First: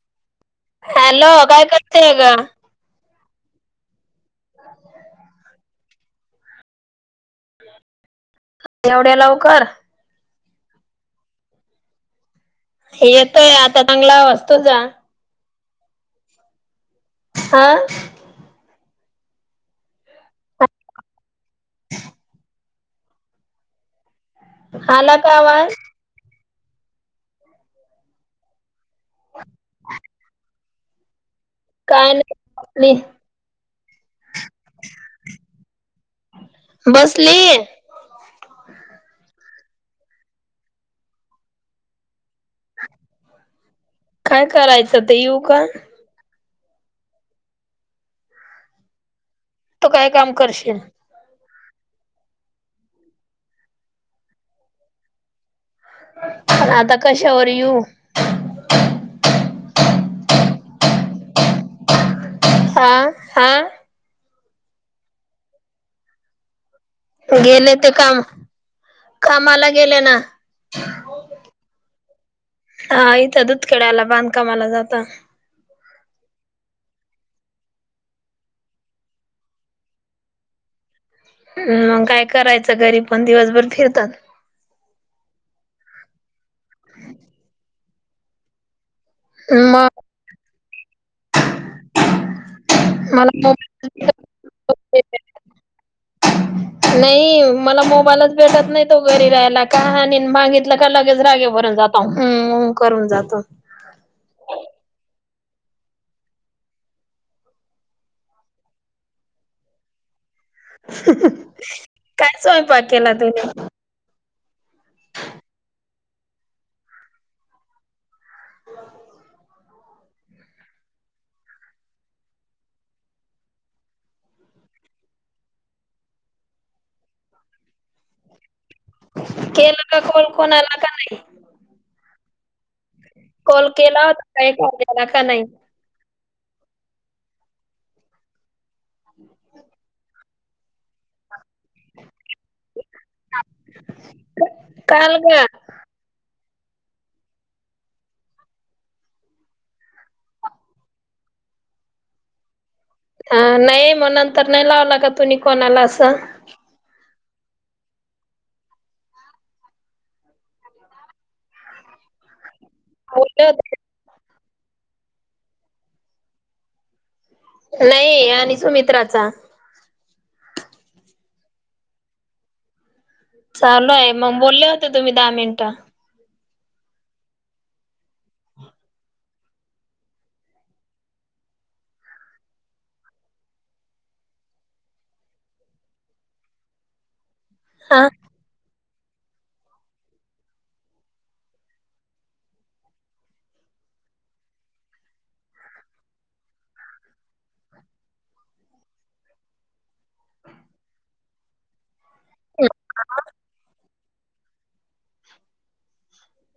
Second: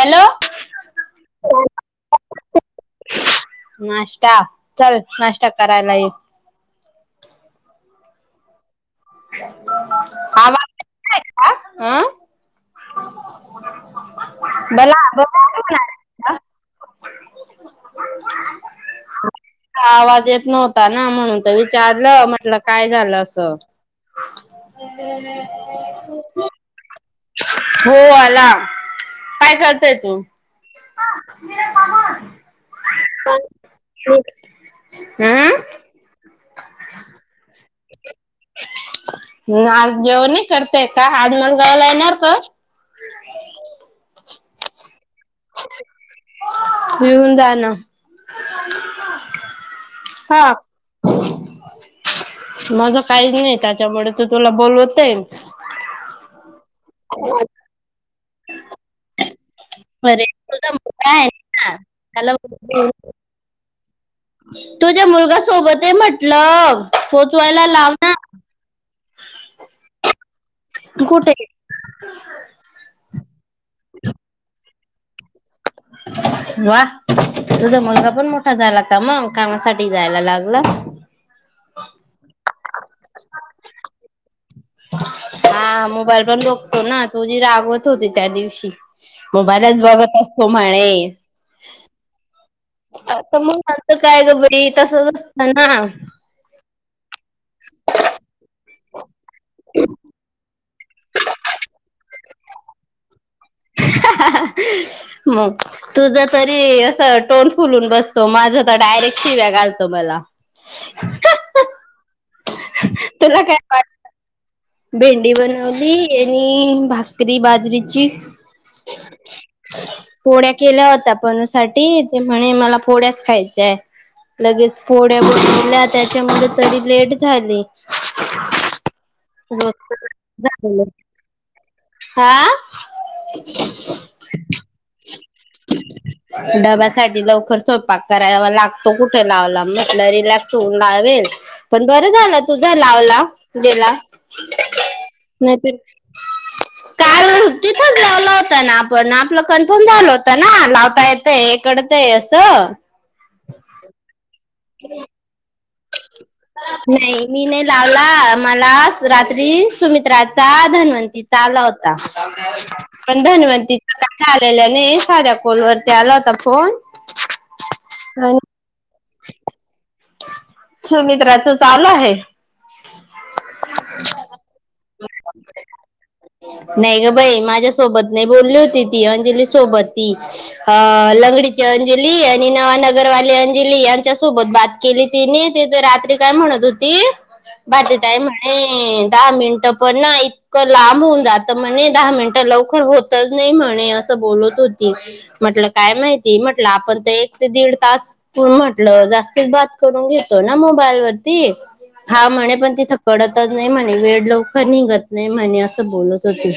Hello hello काय करते ग नाश त्या चल नाश्ता करायला येल. एवढ्या लवकर आवाज आहे का अं येतोय आता चांगला हवा मेला ब तुकार का हा आवाज येत नव्हता ना म्हणून तर विचारलं म्हटल काय झालं असं. आला का हमम आवाज हो आला. काय करतय तू हा का नाहीली हो हममम बसलीय ह आज जेवन नाही करतेय का आज मला गावाला येणार का. काय करायचं ते येऊ का येिऊन जा ना तो काय काम करशील. माझ काही नाही त्याच्यामुळे तू तुला बोलवत आहे. प आता कशावर येू धप धप धप बरे तुझ मोठा आहे. त्याला घेऊन हा हा तुझ्या मुलग सोबत आहे म्हटल. गेले ते काम कामाला गेले ना कुठे हा इथं दुधकड्याला बांधकामाला जातो. कत्ता वा तुझा मलगा पण मोठा झाला. का मग कामासाठी जायला लागला. हम मग काय करायचं? घरी पण दिवसभर फिरतात. हा मोबाईल पण बघतो ना, तुझी रागवत होती त्या दिवशी. मोबाईलच मग बघत असतो म्हणे तर मला मग आतं मोबाईल काय ग बाई, तसच असतं ना. नाही मला मोबाईलच भेटत नाही तो घरी राहायला का, आणि [unintelligible] आलाका लगेच रागे भरून जातो, उउउ करून जातो. मग तुझ तरी असं तोंड फुलून बसतो, माझ तर डायरेक्ट शिव्या घालतो मला. हहह काय स्वयंपाक केला तुला तुने? काय वाटत केली भाकरी बाजरीची हो [unintelligible] पोळ्या केल्या होत्या पणू साठी ते म्हणे मला पोळ्याच खायच्याय, लगेच पोळ्या बनवल्या त्याच्यामध्ये तरी लेट झाली. केला का बाई कॉल कोणाला रोज का नाही? हा कॉल केला होता, काही खाल्लं का नाही? डब्यासाठी लवकर स्वयंपाक कराया लागतो. तो कुठे लावला म्हटल रिलॅक्स फोन लावेल पण बरं झालं तूझा लावला गेला. काल का नाहीत [unintelligible] काल तिथंच लावला होता ना, आपण आपलं कन्फर्म झाल होत ना, लावता येतय इकडत आहे असं. हा नाहीय म्ह न तर नाही लावला का तुम्ही कोणाला? स [unintelligible] नाही मी नाही लावला, मला रात्री सुमित्राचा, धन्वंतीचा आला होता. पण बोलले धनवंती होते आलेल्या नाही, साध्या कॉलवररती आला होता फोन. नाही आणि सुमित्रा का? सुमित्राच चालू आहे. चालू आहे, मग बोलले होते तुम्ही दहा मिनिटं नाही ग बाई माझ्यासोबत नाही बोलली होती ती, अंजली सोबत ती, अ लंगडीची अंजली आणि नवा नगरवाली अंजली यांच्या सोबत बात केली तिने तिथ रात्री काय म्हणत होती? भरती हा ताई म्हणे दहा मिनटं पण ना इतकं लांब होऊन जात म्हणे दहा मिनिटं लवकर होतच नाही म्हणे असं बोलत होती म्हटलं काय माहिती म्हटलं आपण तर एक ते दीड तास प म्हटलं जास्तीच बात. करून घेतो ना मोबाईल वरती. हा म्हणे पण तीथ कडतच नाही म्हणे वेळ. लवकर निघत नाही म्हणे असं बोलत होती.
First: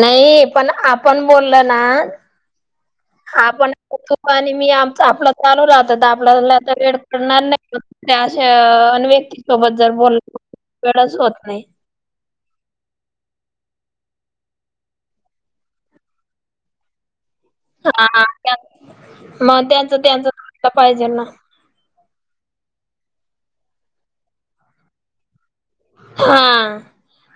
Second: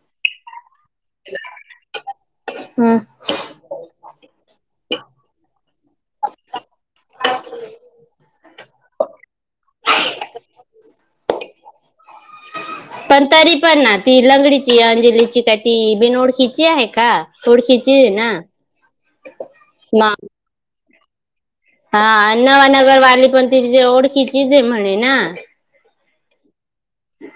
नाही. पण आपण बोलल ना हम्म आपण तु आणि मी आपलं चालू राहतो. आपल्याला आता वेळ पडणार नाही त्या अशा अ व्यक्ती सोबत जर बोल वेळच होत नाही. पण तरी पण ना ती लंगडीची अंजलीची काय ती बिनओळखीची आहे का? थोडकीच हाय ना! मं त्यांचं मग त्यांचं खटक. पायजे ना.. हा, नवानगरवाली पण तिचे ओळखीचीच आहे म्हणे. ना! हा.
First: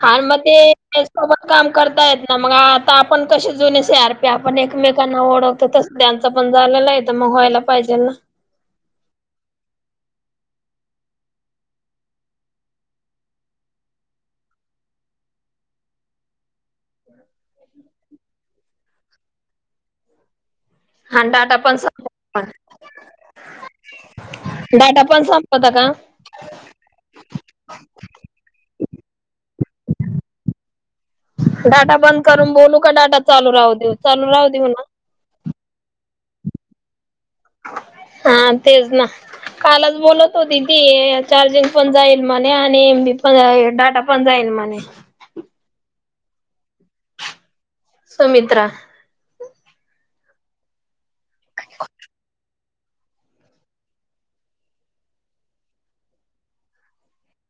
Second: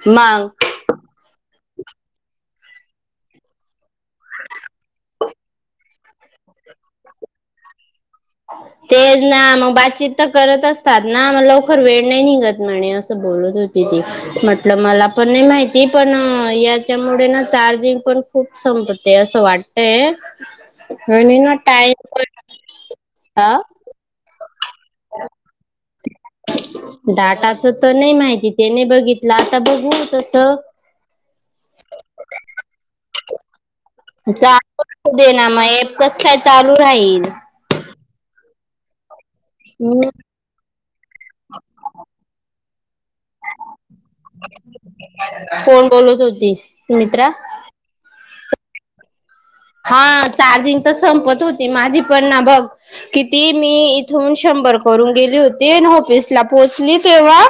हा, न मं मग ते, ते सोबत. काम करता येत नाय. मग आता आपन कसे जूने सी आर पी, आपन एकमेकांना ओळखतो. तसं त्यांचं पन झालेलं हाय तं मं व्हायला पायजे न! ते ना, मं बातचीत तर करत असतात ना! मं लवकर वेळ नाय निघत म्हणे, असं बोलत होती ती म्हटल मला पन नाय माहिती पन याच्यामुळे ना. चार्जिंग पण खूप संपत. ते असं वाटतय. हा डाटा पण [unintelligible] आं... डाटा पण संपवता का डाटाच तं नाय माहिती. त्याने बघितला आता बघू तसं. डाटा बंद करून बोलू का? डाटा. चालू राहूदे. [unintelligible] कस काय? चालू राहील. हा, तेच ना. कालच हम्म बोलत होती ती चार्जिंग पन जाईल म्हणे, आणि एम बी पन आं डाटा पन जाईल म्हणे. कोण बोलत होती? सुमित्रा? सुमित्रा. हा चार्जिंग तर संपत. तू होती माझी पण ना बघ. किती मी इथून शंभर करून गेली होती, आनी ऑफिसला पोचली तेव्हा,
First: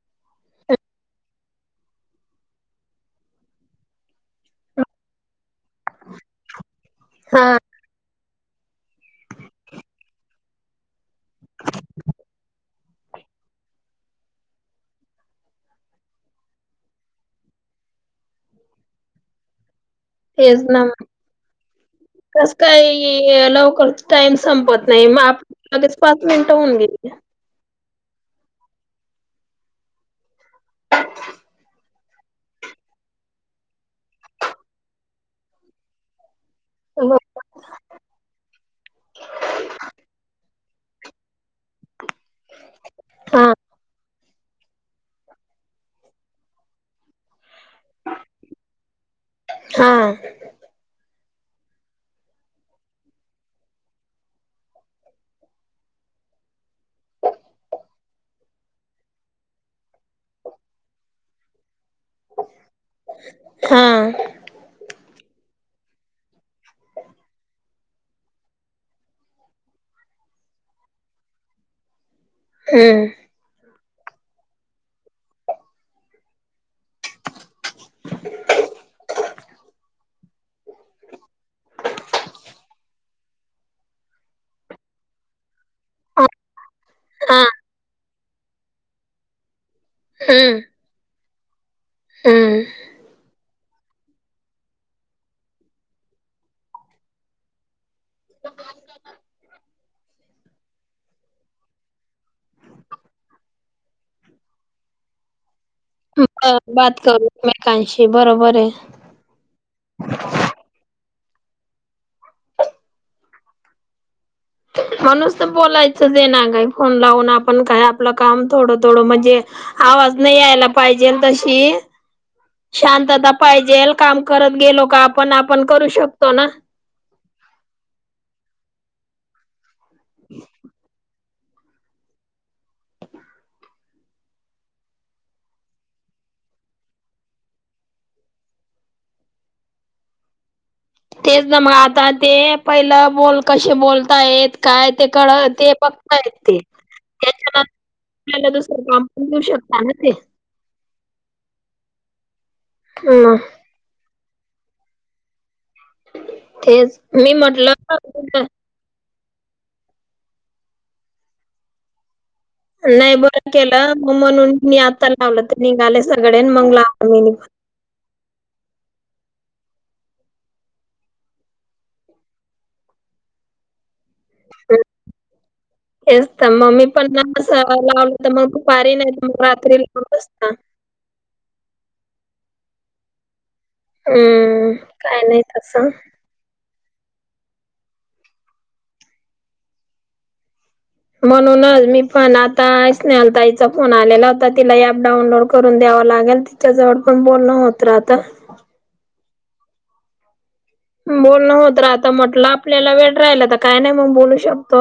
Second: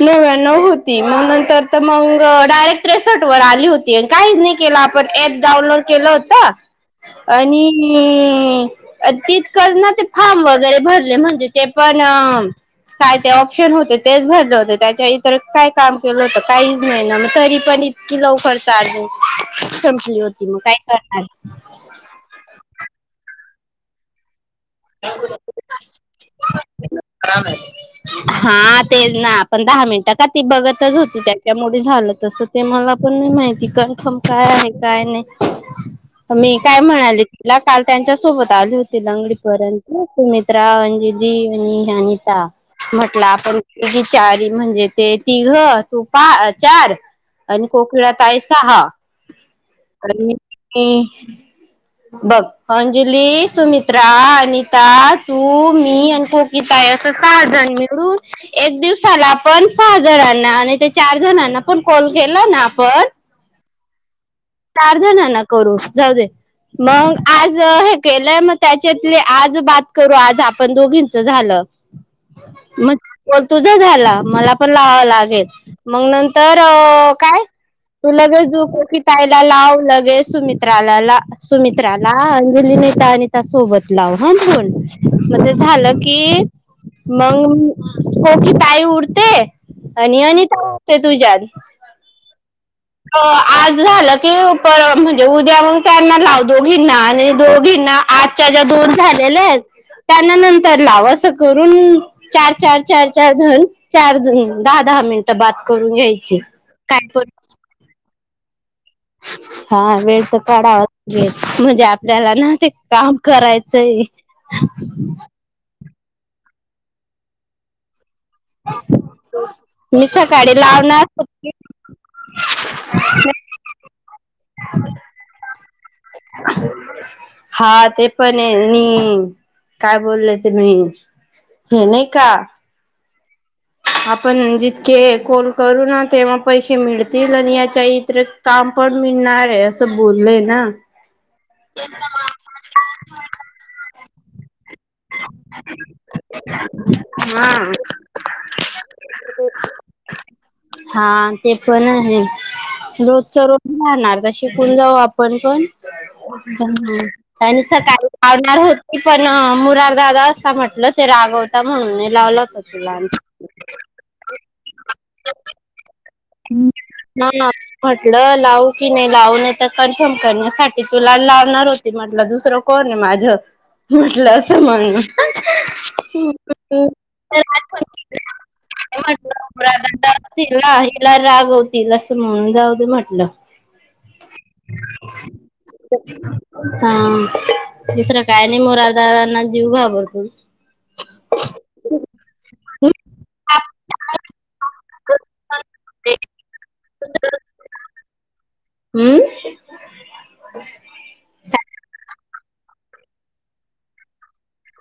नव्यानव होती, मं नंतर मंग डायरेक्ट सेट वर आली होती आनी. काहीच नाही केलं आपण ऍप डाउनलोड केल होत. हा आणि.. नी. हं.. अं तितकंच ना, ते फार्म वैगरे भरले. म्हनजे ते पन अं.. काय ते ऑपशन होते तेच भरले होते. त्याच्याईतर काय काम केल होत? काईच नाय ना. मं तरीपन इत कि लवकर चार्जिंग सपंली होती. मग तेच काय ना करनार? कस काय ये? ते लवकर टाइमस् संपत नई, मग आप लगेच पाच मिन्ट होऊन गेली की हा तेच ना, पण दहा मिन्ट का ती बघतच होती, त्याच्यामुळे झालं तसं ते मला पण नई माहिती, कन्फर्म काय आहे, काय नई मी काय म्हणाली तुला, काल त्यांच्यासोबत आली होती लंगडी [unintelligible] सुमित्रा, अंजली आणि ही अनिता म्हटलं हा आपण विचारी म्हणजे ते तिघं तू पा, अ चार आणि कोकिळा ताई सहा हा आणि ते बघ अंजली, सुमित्रा अनिता, तू, मी आणि कोकिताई अस सहा जण मिळून, एक दिवसाला आपण सहा जणांना आणि ते चार जणांना पण कॉल केला ना आपण हा. चार जणांना करू जाऊ दे, मंग आज हे केलंय मग त्याच्यातले आज बात करू, आज आपण दोघींच झालं. म हम्म [unintelligible] तुझ झाल ला मला पण लावावा लागेल, मंग नंतर काय, तू लगेच दु [unintelligible] ताईला लाव, लगेच सुमित्राला ला सुमित्राला, अंजली, निता आणि त्या सोबत लाव हा फोन, मग ते झालं की हा मंग कोकी ताई उरते. आणि हम्म अनिता उरतेत तुज्या आदी हम्म अ आज झालं की पर म्हणजे उद्या मंग त्यांना लाव, दोघिंना आणि दोघिंना आजच्या ज्या दोन झालेल्या आहेत त्यांना नंतरच्या लाव, असं करून चार चार चार चार जण चार जणी दहा दहा मिनिटं बात करून घ्यायची, काय पण कांशी बरोबरये हा वेळ त काढाव [unintelligible] म्हणजे आपल्याला ना ते काम करायचंय. म नुस्त बोलाय च देना काय, फोन लावून आपण काय आ आपलं काम थोडं थोडं म्हणजे मी आवाज नई सकाळी यायला लावणार पाहिजेल, होते तशी शांतता पाहिजेल काम करत गेलो का आपण, आपण करू शकतो ना हा ते पण आहे आणि काय बोल्ले तुम्ही? हे नाही का आपण जितके कॉल करू ना तेव्हा पैसे मिळतील आणि याच्या इतीरीक काम पण मिळणारे असं बोलले ना तेच ना मग, आता ते पयलं बोल कशे बोल तायेत काय ते कळ, ते बघता येत ते, हा. त्याच्यानंन केल्यानुसार काम पण देऊ शकता ना ते हा ते पण आहे, हम्म रोजच्या रोज राणार तशी शिकून जाऊ आपण पण तेच मी म्हटलं त्यानुसार [inaudible] होती पण ना मुरार दादा असता म्हटलं ते रागवता म्हणून लावला होता. तुला. नाही बरं केलं म म्हणून मी आता लावलं ते निघालेच ह् म्हटलं लावू की नाही लावूनत कन्फर्म करण्यासाठी तुला लावणार होती म्हटलं दुसरं कोणे माझं म्हटलं असं म्हणून. हेच तर मग मी पण ना लावलं तर मग दुपारी नाही तर मग म्हटलं रात्री राधा लावल असत. तिला हिला रागवतील असं म्हणून जाऊ दे म्हटलं. हम्म काय नाही तसं हा दुसरं काय नाही मुरार दादांना जीव घाबरतो. म्हणूनच मी पण आता स्नेहल ताईचा फोन आलेला होता, तिला ऍप डाऊनलोड कर करून द्याव लागेल तिच्या जवळ पण बोलणं होत राहत. हम्म. बोलणं होत राहतं म्हटलं आपल्याला वेळ राहिला काय नाही मग बोलू शकत.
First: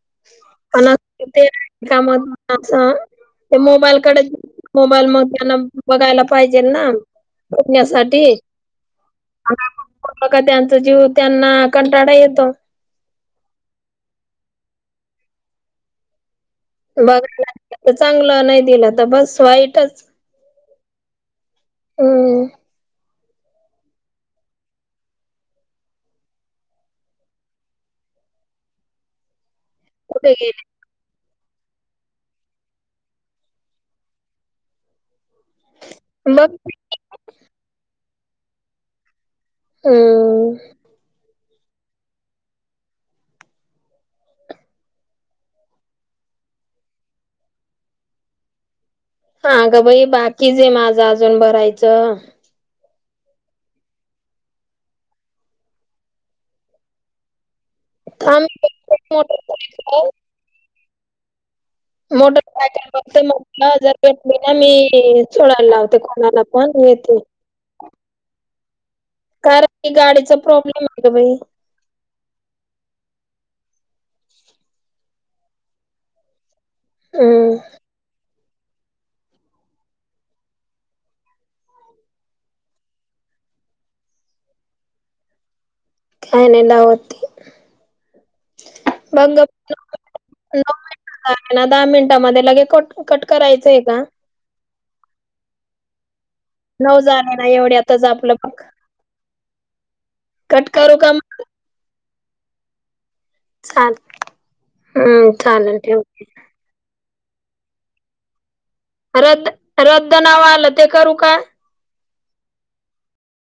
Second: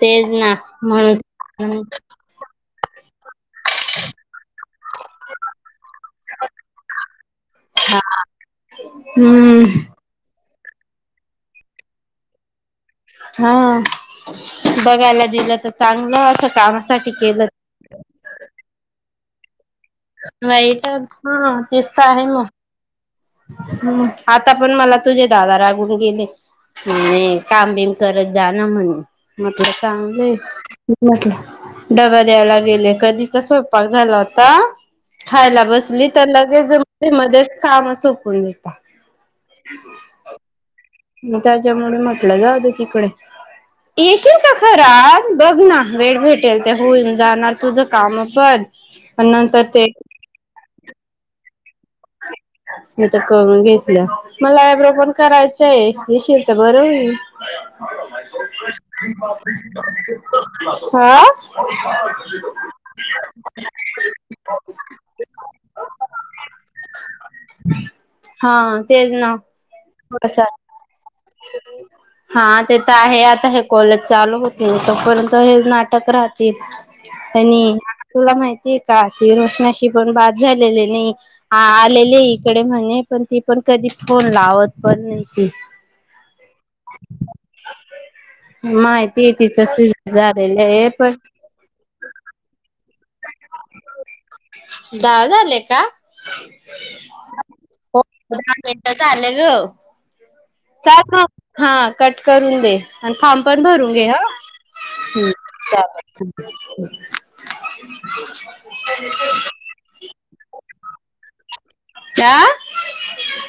तेच ना पण ते म्हणून कामात [inaudible] मोबाईलकडे मोबाईल मध्ये न बघायला पाहिजे बघण्यासाठी हम्म का त्यांचा जीव त्यांना कंटाळा येतो. हा बघायला दिलं तर चांगलं असं कामासाठी बघ केलं आता चांगलं नाही दिलं तर बस. वाईटच वाईट हा दिसत आहे हम्म मग ह् आता पण मला तुझे दादा रागून गेले, म्हणे काम बिम करत जा ना म्हणून. मला चांगले कुठे गेले [unintelligible] म्हटला. डबा द्यायला गेले कधीचा स्वयंपाक झाला होता. खायला बसली तर बघ लगेच म्हंटली मध्येच काम हाय. [unintelligible] हम. त्याच्यामुळे म्हटलं जाऊदे तिकडे येशील का खरा बघ ना वेळ भेटेल ते होईन जाणार तुझ काम पण. पण हा नंतर ग ते बाई बाकी जे मा ज अजून भरायचं. मी तर करून घेतलं. मला आएब्रो पण करायचंय येशील तर बर होईल. आम्ही [inaudible] हा. मोटर सायकल बघते मग जर भेटले ना, मी सोडायला लावते कोणाला पण मग येते. हा तेच ना कारण की गाडीचा प्रॉब्लेम आहे ग बाई हा ते तर आहे आता आता हे कॉलेज चालू होतो तोपर्यंत हे नाटक राहत हम्म [unintelligible] तुला माहिती ते का ती [unintelligible] पण बाद झालेली नाही गेली. इकडे नाहीये पण ती पण कधी फोन लावत पण नाही ती काय नाही होते माहिती बघ तिचं सिजर झालेलं आहे पण [unintelligible] ना दहा मिनिटामध्ये लगे को कट करायचंय का दहा झाले का नऊ जणात हो एवढ्यातच आपलं बघ दहा मिनटं झाले ग कट करू चाल का मग ग हा कट करून दें आणि फार्म पण भरून चाल घे हम्म चालेल ठेव चालल ह [inaudible] रद्द रद्द नावा आलं ते करू काय? आ